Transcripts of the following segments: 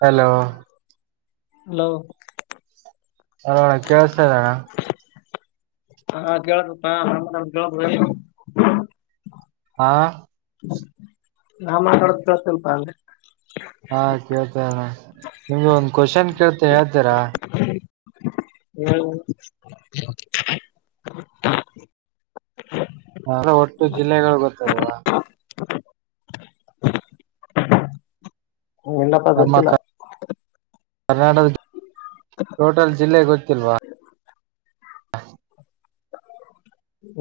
Hello hello ಹಾ ಕೆಲ್ಸತ ಇದೆ ಅಣ್ಣ ಹಾ ಕೇಳುದು ಹಾ ಕೇಳ ಹಾ ನಾ ಮಾತಾಡದ ಗೊತ್ತಿಲ ಪಾ ಹಾ ಕೇಳ್ತೇಣ ನಿಮ್ಗೆ ಒಂದ್ ಕ್ವಶನ್ ಕೇಳ್ತ ಹೇಳ್ತೀರಾ ಹೇಳು ಹ ಒಟ್ಟು ಜಿಲ್ಲೆಗಳು ಗೊತ್ತದವ ಏನಪ್ಪಾ ನಮ್ಮ ಗೊತ್ತಿಲ್ಲ ಕರ್ನಾಟಕದ ಟೋಟಲ್ ಜಿಲ್ಲೆ ಗೊತ್ತಿಲ್ವಾ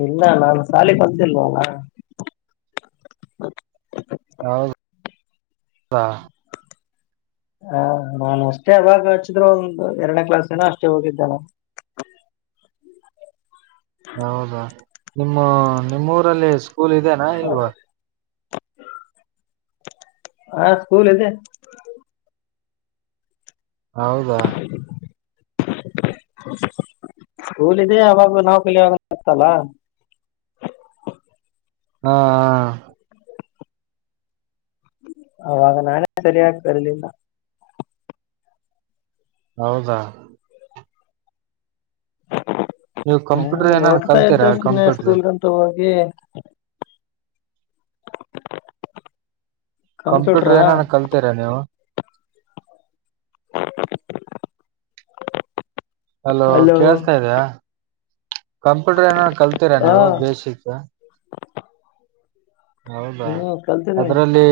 ಇಲ್ಲ ನಾನು ಶಾಲಿ ಕಲಿತಲಿವಾಲ್ ಹೌ ಹೌದಾ [inaudible] ಹ ನಾನ ಅಷ್ಟೇ ಅವಾಗ ಹಚ್ಚಿದ್ರು ಒಂದು ಎರಡನೇ ಕ್ಲಾಸನ ಅಷ್ಟೇ ಹೋಗಿದ್ದೆನೆ [inaudible] ಹೌದಾ ನಿಮ್ಮ ನಿಮ್ಮೂಊರಲ್ಲಿ ಸ್ಕೂಲ್ ಇದೆನಾ ಇಲ್ವಾ ಹಾ ಸ್ಕೂಲ್ ಇದೆ ಹೌದಾ [inaudible] ಸ್ಕೂಲ್ ಇದೆ ಅವಾಗ ನಾವು ಕಲಿಯಾಗತಲ್ಲ ಹಾ ಹಾ ಅವಾಗ ನಾನೇ ಡೈಲಿ ಹಾಕ್ತಾರಾ ಇಲ್ಲಿಂದ ಹೌದಾ ನೀವು ಕಂಪ್ಯೂಟರ್ ಹ್ಮ ಏನಾನ ಹೋಗ್ತಾ ಕಲ್ತೀರಾ ಇದ್ದ ಸುಮ್ಮನೆ ಕಂಪ್ಯೂಟರ್ ಸ್ಕೂಲ್ಗಂತ ಹೋಗ ಹ ಕಂಪ್ಯೂಟರ್ ಏನಾನ ಕಲ್ತೀರಾ ನೀವು [inaudible] ಹಲೋ ಕೇಳಸ್ತಾ ಇದಿಯಾ ಕಂಪ್ಯೂಟರ್ ಏನಾರ ಕಲ್ತೀರಾ ಹ ನೀವು ಬೇಸಿಕ್ ಹೌದಾ ಹ್ಮ್ ಕಲ್ತಿದ್ದೀನಿ ಅದರಲ್ಲಿ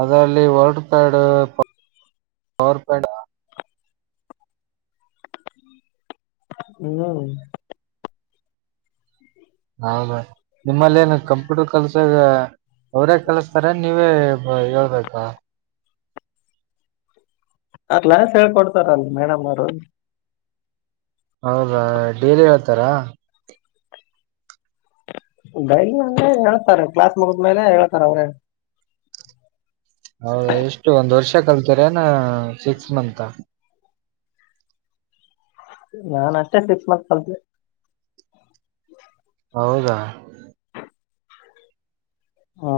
ಅದರಲ್ಲಿ ವರ್ಡ್ ಪ್ಯಾಡ್ ಪವರ್ ಪ್ಯಾಡ್ ಹ್ಮ್ ಹೌದಾ ನಿಮ್ಮಲ್ಲಿ ಏನು ಕಂಪ್ಯೂಟರ್ ಕೆಲಸ ಅದ ಅವರೇ ಕಲಸ್ತಾರೆ ನೀವೇ ಹೇಳ್ಬೇಕಾ ಕ್ಲಾಸ್ ಹೇಳ್ಕೊಡ್ತಾರಲ್ ಮೇಡಮ್ ಅವರು ಹೌದಾ ಡೈಲಿ ಹೇಳ್ತಾರಾ ಡೈಲಿ ಅಂದ್ರೆ ಹೇಳ್ತಾರೆ ಕ್ಲಾಸ್ ಮುಗದ್ಮೇಲೆ ಹೇಳ್ತಾರ ಅವ್ರೇ ಹೌದಾ ಎಷ್ಟು ಒಂದ್ ವರ್ಷ ಕಲ್ತಿರೆನ್ ಸಿಕ್ಸ್ ಮಂತ್ ನಾನ್ ಅಷ್ಟೇ ಸಿಕ್ಸ್ ಮಂತ್ ಕಲ್ತೆ ಹೌದಾ ಹಾ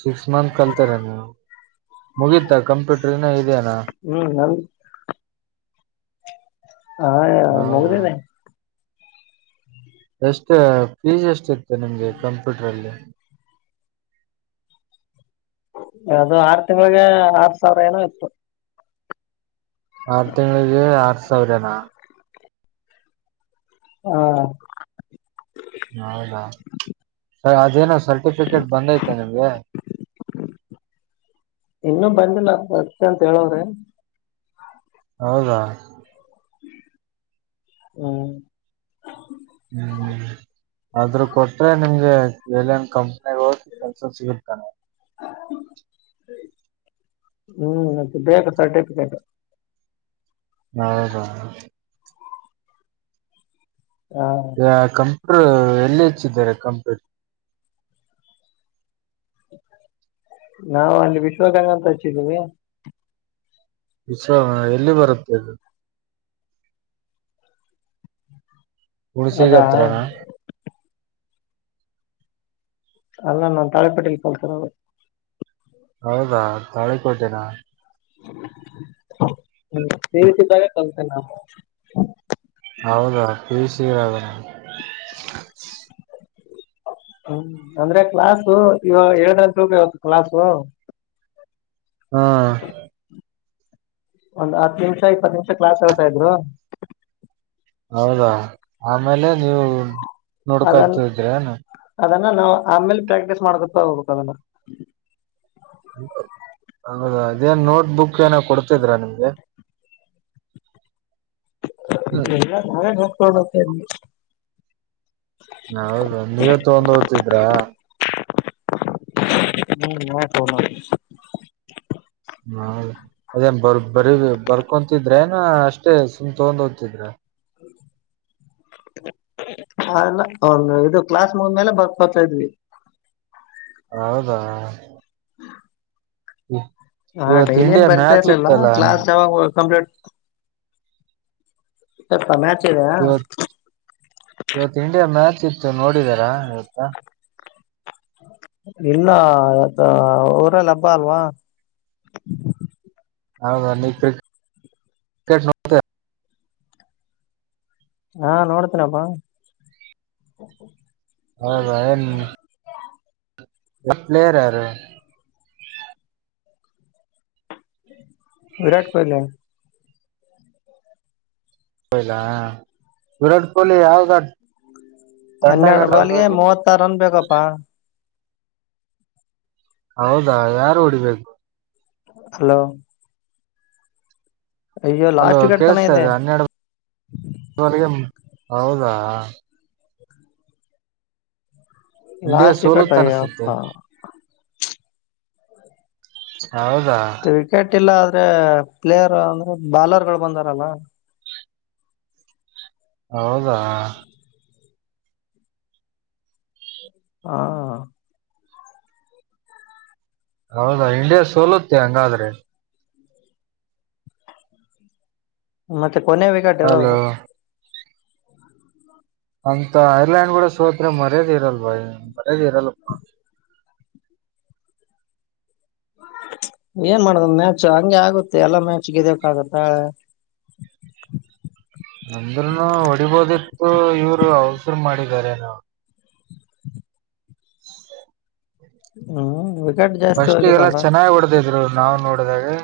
ಸಿಕ್ಸ್ ಮಂತ್ ಕಲ್ತರ ನೀವು ಮುಗಿತಾ ಕಂಪ್ಯೂಟರ್ ಇನಾ ಹ್ಮ್ ನನ್ ಹಾ ಹೌದಾ ಮುಗ್ದಿದೆ ಎಷ್ಟ ಫೀಸ್ ಎಷ್ಟಿ ಇತ್ತು ನಿಮ್ಗೆ ಕಂಪ್ಯೂಟರ್ ಅಲ್ಲಿ ಅದು ಆರ್ ತಿಂಗಳಿಗೆ ಆರ್ ಸಾವಿರ ಏನೋ ಇತ್ತು ಆರ್ ತಿಂಗಳಿಗೆ ಆರ್ ಸಾವಿರನಾ ಹಾ ಹೌದಾ ಸರಿ ಅದೇನ ಸರ್ಟಿಫಿಕೇಟ್ ಬಂದೈತಾ ನಿಮ್ಗೆ ಇನ್ನೂ ಬಂದಿಲ್ಲ ಬರುತ್ತೆ ಅಂತ ಹೇಳವ್ರೆ ಹೌದಾ ಹ್ಮ್ ಹ್ಮ್ ಅದ್ರ ಕೊಟ್ರೆ ನಿಮ್ಗೆ ಏಲಿಯನ್ ಕಂಪನಿಗೆ ಹೋಗಿ ಕೆಲ್ಸ ಸಿಗುತ್ತಾನೆ ಹ್ಮ್ ಮತ್ತೆ ಬೇಕ ಸರ್ಟಿಫಿಕೇಟ್ ಹೌದಾ ಹ ಕಂಪ್ಯೂಟರ್ ಎಲ್ಲಿ ಹೆಚ್ಚಿದ್ದಾರೆ ಕಂಪ್ಯೂಟರ್ ನಾವು ಅಲ್ಲಿ ವಿಶ್ವಗಂಗ ಅಂತ ಹಚ್ಚಿದೀವಿ ವಿಶ್ವ ಎಲ್ಲಿ ಬರುತ್ತೆ ಅಲ್ಲಿ ಹುಣಸಿಗ ಅದಾ ಹತ್ರನಾ ಅಲ್ಲ ನಮ್ಮ ತಾಳಿಕೋಟಿಲ್ಲ ಕಲ್ತಿರೋದು ಹೌದಾ ತಾಳಿಕೋಟೆನ ಸಿಇಟಿದಾಗೆ ಕಲ್ತಿನಾ ಹೌದಾ ಪಿ-ಯು-ಸಿ ಆಗಾನ. ಹ್ಮ ಅಂದ್ರೆ ಕ್ಲಾಸು ಇವಾಗ್ [unintelligible] ಕ್ಲಾಸು ಹಾ ಒಂದ್ ಹತ್ತು ನಿಮಿಷ ಇಪ್ಪತ್ ನಿಮಿಷ ಕ್ಲಾಸ್ ಹೇಳ್ತಾ ಇದ್ರು ಹೌದಾ ಆಮೇಲೆ ನೀವು ಅದನ್ ನೋಡ್ಕತಿದ್ರೇನ ಅದನ್ನ ನಾವು ಆಮೇಲೆ ಪ್ರಾಕ್ಟೀಸ್ ಮಾಡ್ಕೊತ್ತಾ ಹೋಗ್ಬೇಕ ಅದನ್ನ್ ಹೌದಾ ಅದೇನ್ ನೋಟ್ ಬುಕ್ ಏನ ಕೊಡ್ತಿದ್ರಾ ನಿಮ್ಗೆ. [inaudible] ಹ್ಮ್, ಎಲ್ಲ ನಾವೇ ನೋಡ್ಕೋಬೇಕು ಇಲ್ಲಿ. ಹೌದನ ನೀವೇ ತಗೊಂಡ ಓತಿದ್ರಾ. ಹು [unintelligible] ಹಾ ಅದೇನ ಬರ್ಕೊ ಬರಿ ಬರ್ಕೊಂತಿದ್ರೇನ ಅಷ್ಟೇ ಸುಮ್ ತಗೊಂಡ್ ಹೋಗ್ತಿದ್ರ. [inaudible] ಹಾ ಇಲ್ಲ ಕ್ಲಾಸ್ ಮುಗದ ಮ್ಯಾಲ್ ಬರ್ಕೊತಾ ಇದ್ವಿ. ಹೌದಾ ಇ- ಹಾ ಇವತ್ತು ಡೈಲಿ ಏನ್ ಇಂಡಿಯಾ ಬರ್ತಾ ಮ್ಯಾಚ್ ಇರ್ಲಿಲ್ಲ ಇತ್ತಲ್ಲ ಕ್ಲಾಸ್ ಯಾವಾಗ ಕಂಪ್ಲೀಟ್ [unintelligible] ಇವತ್ ಇವತ್ ಇಂಡಿಯಾ ಮ್ಯಾಚ್ ಇತ್ತು ನೋಡಿದಾರಾ ಇವತ್ತ. ಇನ್ನ ಅದ್ ಅವ್ರಲಪಾ [unintelligible] ಹೌದ ನೀ ಕ್ರಿಕೆಟ್ ನೋಡ್ತೀಯ ಹಾ ನೋಡ್ತಿನಪ್ಪಾ ಹೌದಾ ಏನ್ ಪ್ಲೇಯರ್ ಯಾರು. ವಿರಾಟ್ ಕೊಹ್ಲಿ. [unintelligible] ವಿರಾಟ್ ಕೊಹ್ಲಿ ಯಾವಾಗ ಹನ್ನೆರಡ ಬಾಲ್ಗೆ ಮೂವತ್ತಾರು ರನ್ ಬೇಕಪ್ಪಾ. ಹೌದಾ ಯಾರು ಓಡಿಬೇಕು. ಹಲೋ ಅಯ್ಯೋ ಅಲೋ ಲಾಸ್ಟ್ ವಿಕೆಟ್ ತನ ಕೇಳಸ್ತಾ ಇದೆ ಹನ್ನೆರಡುವರೆಗೆ ಹೌದಾ. ಇಂಡಿಯಾ ಲಾಸ್ಟ್ ವಿಕೆಟ್ ಸೋಲತ್ ಅಯ್ಯಪ್ಪ ಅನ್ಸುತ್ತೆ. ಹೌದಾ ವಿಕೆಟ್ ಇಲ್ಲ ಆದ್ರೆ ಪ್ಲೇಯರ್ ಅಂದ್ರೆ ಬಾಲರ್ಗಳು ಬಂದಾರಲ್ಲ ಹೌದಾ ಹಾ ಹೌದಾ ಇಂಡಿಯಾ ಸೋಲುತ್ತೆ ಹಂಗಾದ್ರೆ. ಮತ್ತೆ ಕೊನೆಯ ವಿಕೆಟ್ ಇರೋದು. ಅಲೋ ಅಂತ ಐರ್ಲೆಯಂಡ್ಗುಡ ಸೋತ್ ಮರ್ಯಾದೆ ಇರಲ್ ಬ ಮರ್ಯಾದೆ ಇರಲ್ಲಪಾ. ಏನ್ ಮಾಡುದ ಮ್ಯಾಚ್ ಹಂಗೆ ಆಗುತ್ತೆ ಎಲ್ಲಾ ಮ್ಯಾಚ್ ಗೆದಕ್ ಆಗತ್ತಾ. [inaudible] ಅಂದ್ರೂನು ಹೊಡಿಬೋದಿತ್ತು ಇವ್ರು ಅವಸರು ಮಾಡಿದಿದ್ದಾರೆ ಏನೋ. ಹ್ಮ್ ವಿಕೆಟ್ ಜಾಸ್ತಿ ಫರ್ಸ್ಟ್ಗೆಲ್ಲ ಹೋಗಿದಲ್ಲ ಚೆನ್ನಾಗಿ ಹೊಡೆದಿರು ಅವ್ರು. ನಾವ್ ನೋಡಿದಾಗ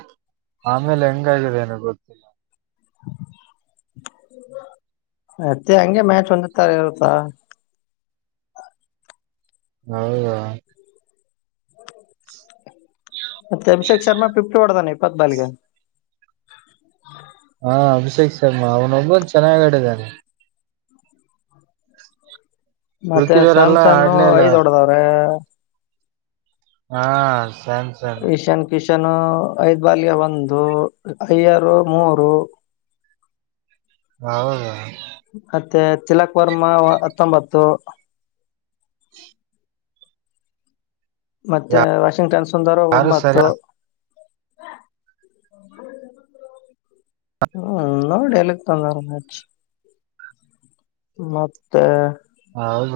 ಆಮೇಲೆ ಹೆಂಗಾಗಿದೆ ಏನೋ ಗೊತ್ತಿಲ್ಲ. [inaudible] ಮತ್ತೆ ಹಂಗೆ ಮ್ಯಾಚ್ ಒಂದತ್ತರ ಇರುತ್ತ. ಹೌದಾ ತಮ್ಮ ಶೇ ಶರ್ಮ ಫಿಫ್ಟಿ ಒಡದಾನ ಇಪ್ಪತ್ ಬಾಲ್ಗೆ. ಹಾ ಅಭಿಷೇಕ್ ಶರ್ಮಾ ಅವನೊಬ್ಬನ್ ಚೆನ್ನಾಗ ಆಡಿದ್ದಾನೆ. ಮತ್ತೆ ಉಳ್ಕಿದಾರೆಲ್ಲ ಸ್ಯಾಮ್ಸನ್ ಆಡ್ಲೇ ಇಲ್ಲ ಐದ್ ಹೊಡದಾವ್ರೆ. ಹಾ ಸನ್ ಸನ್. ಚನು ಐದ್ ಬಾಲ್ಗೆ ಒಂದು ಯಾರು ಮೂರು ಹೌದಾ ಮತ್ತೆ ತಿಲಕ್ ವರ್ಮಾ ಹತ್ತೊಂಬತ್ತು ಮತ್ತೆ ವಾಷಿಂಗ್ಟನ್ ಸುಂದರ ಯಾರು ಒಂಬತ್ತು ಸರಿ ಹ ಹ್ಮ ನೋಡಿ ಎಕ್ ತಂದಾರಚ್ ಮತ್ತೆ ಹೌದ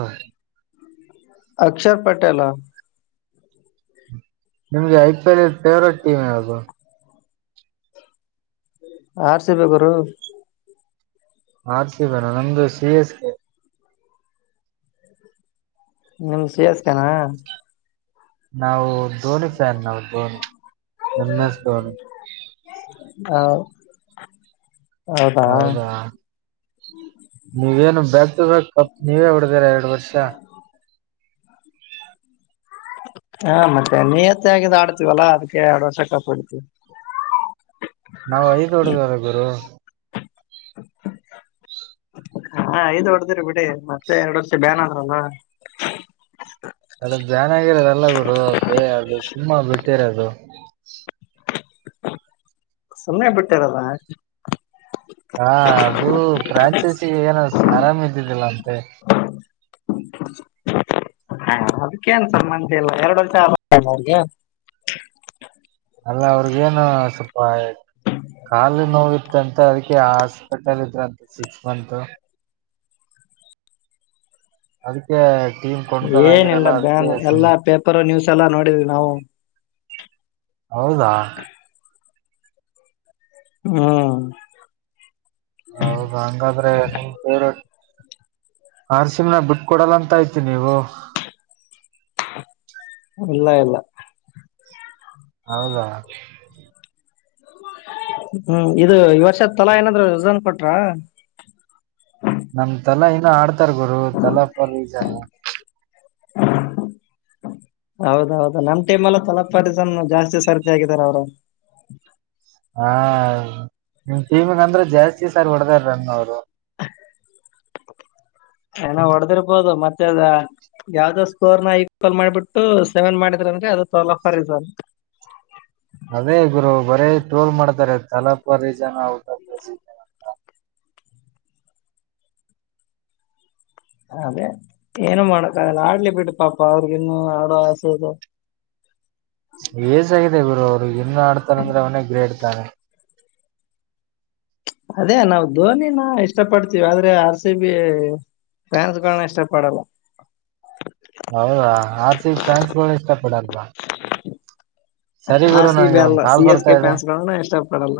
ಅಕ್ಷರ ಪಟೇಲ ನಿಮ್ಗೆ ಐ ಪಿ ಎಲ್ ಇ ಫೇವ್ರೇಟ್ ಟೀಮ್ ಯಾವುದು ಆರ್ ಸೇ ಬರು ಆರ್ ಸಿ ಬೇರ ನಮ್ದು ಸಿ ಎಸ್ ಕೆ ನಿಮ್ದ ಶ್ರೇಯಾಸ್ಕಾನ ನಾವು ಧೋನಿ ಫ್ಯಾನ್ ನಾವು ಧೋನಿ ಎಂ ಎಸ್ ಧೋನಿ ಹ ಹೌದಾ ನೀವೇನು ಬ್ಯಾಕ್ ಟು ಬ್ಯಾಕ್ ಕ ನೀವೇ ಹೊಡ್ದರ ಬ ವರ್ಷಾ ಹಾ ಮತ್ತೆ ನಿಯತ್ತ ಆಗಿದ್ದ ಆಡ್ತೀವಲ್ಲಾ ಅದಕ್ಕೆ ಎರಡು ವರ್ಷ ಕಪ ಇಡ್ತಿೀವಿ ನಾವ್ ಐದ್ ಹೊಡದವರ ಗುರು ಹಾ ಐದು್ ಹೊಡದಿರಿ ಬಿಡಿ ಮತ್ತೆ ಎರಡ್ ವರ್ಷ ಬ್ಯಾನ್ ಅಂದ್ರಲ್ವಾ ಸ್ಲ್ಪ ಜಾನಾಗಿರೋದಲ್ಲ ಗುರು ಅೇ ಅದು ಸುಮ್ಮ ಬಿಟ್ಟಿರದು ಸುಮ್ಮನೆ ಬಿಟ್ಟಾರಲ್ಲ ಹಾ ಅದು ಫ್ರಾಂಚೈಸಿಗೆ ಏನ ಆರಾಮ ಇದ್ದಿದ್ದಿಲ್ಲ ಅಂತೆ ಹಾ ಅದಕ್ಕೇನ್ಸ ಮಂ ಇಲ್ಲ ಎರಡು ವರ್ಷ ಅಲ್ಲ ಅವ್ರಿಗೇನು ಸ್ವಲ್ಪ ಕಾಲು ನೋವಿಿತ್ತ ಅಂತ ಅದಕ್ಕೆ ಆಸ್ಪೆಟಲ್ ಂತ ಸಕ್ಸ್ ಮಂತ್ ಅದಕ್ಕೆ ಟೀಮ್ ಏನಿಲ್ಲ ಕೊಂಡ್ಕದಾಗಿರಲ್ಲ ಅದಕ್ಕೆ ಬ್ಯಾನ್ ಎಲ್ಲಾ ಪೇಪರ್ ನ್ಯೂಸ್ ಎಲ್ಲಾ ನೋಡಿದ್ವಿ ನಾವು ಹೌದಾ ಹ್ಮ ಹೌದು ಹಂಗಾದ್ರೆ ನಿಮ ೇವ್ರಟ್ ಆರ್ಸಿಮನ ಬಿಟ್ಟ ಕೊಡಲ್ಲ ಅಂತ ಐ್ತಿ ನೀವು ಇಲ್ಲ ಇಲ್ಲ ಹೌದಾ ಹ್ಮ್ ಇದು ಈ ವರ್ಷದ ತಲಾ ಏನಾದ್ರುಝನ್ ಕೊಟ್ರ ನಮ್ ತಲಾ ಇನ್ನು ಆಡ್ತಾರ್ ಗುರು ತಲಾ ಪ ಈಜ ಹೌದೌದು ನಮ್ ಟೈಮ್ ಎಲ್ಲ ತಲಪಿಸನ್ ಜಾಸ್ತಿ ಸರ್ಜ ಆಗಾರ ಅವರು ಹಾ ಟೀಮಂಗ ಅಂದ್ರೆ ಜಾಸ್ತಿ ಸರ್ ಹೊಡದಾರ ರನ್ ಅವರು ಏನೋ ಹೊಡೆದಿರ್ಬೋದು ಮತ್ತೆ ಅ ಯಾವ್ದೋ ಸ್ಕೋರ್ ನ ಈಕ್ವಲ್ ಮಾಡ್ಬಿಟ್ಟು ಸೆವೆನ್ ಮಾಡಿದ್ರ ಅದು ತೊಲಫರ್ ಅದೇ ಗುರು ಬರೇ ಟ್ರೋಲ್ ಮಾಡ್ತಾರೆ ತಲಾಬ ಜನ ಊಟ್ನ ಹಾ ಅದೇ ಏನು ಮಾಡಕ್ಕಾಗಲ್ಲ ಆಡ್ಲಿ ಬಿಟ್ಟು ಪಾಪ ಅವ್ರಿಗಿನ್ನು ಆಡೋ ಆಸೆದು ಏಜ ಆಾಗಿದೆ ಗುರು ಅವ್ರು ಇನ್ನು ಆಡ್ತಾರಂದ್ರೆ ಅವನೇ ಗ್ರೇಡ್ತಾನೆ ಅದೇ ನಾವವು ಧೋನಿನ ಇಷ್ಟ ಪಡ್ತೀವಿ ಆದ್ರೆ ಆರ್ ಸಿ ಬಿ ಫ್ಯಾನ್ಸ್ಗಳನ್ನ ಇಷ್ಟ ಪಡಲ್ಲ ಹೌದಾ ಆರ್ತಿ ಾನ್ಸ್ಗಳು ಇಷ್ಟಪಡಲ್ವಾ ಹ ಸಿಬ ಅಲ್ಲ ಸಿ ಕಾಲ್ ಎಸ್ ಬರ್ತಾ ಕೆ ಇದೆ ಪ್ಯಾನ್ಸ್ಗಳ ಇಷ್ಟಪಡಲ್ಲ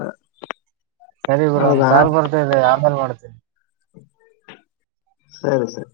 ಸರಿ ಗುರು ಒಂದ ಹೌದಾ ಕಾಲ್ ಬರ್ತಾ ಇದೆ ಆಮೇಲೆ ಮಾಡ್ತೇನಿ ಸರಿ ಸರಿ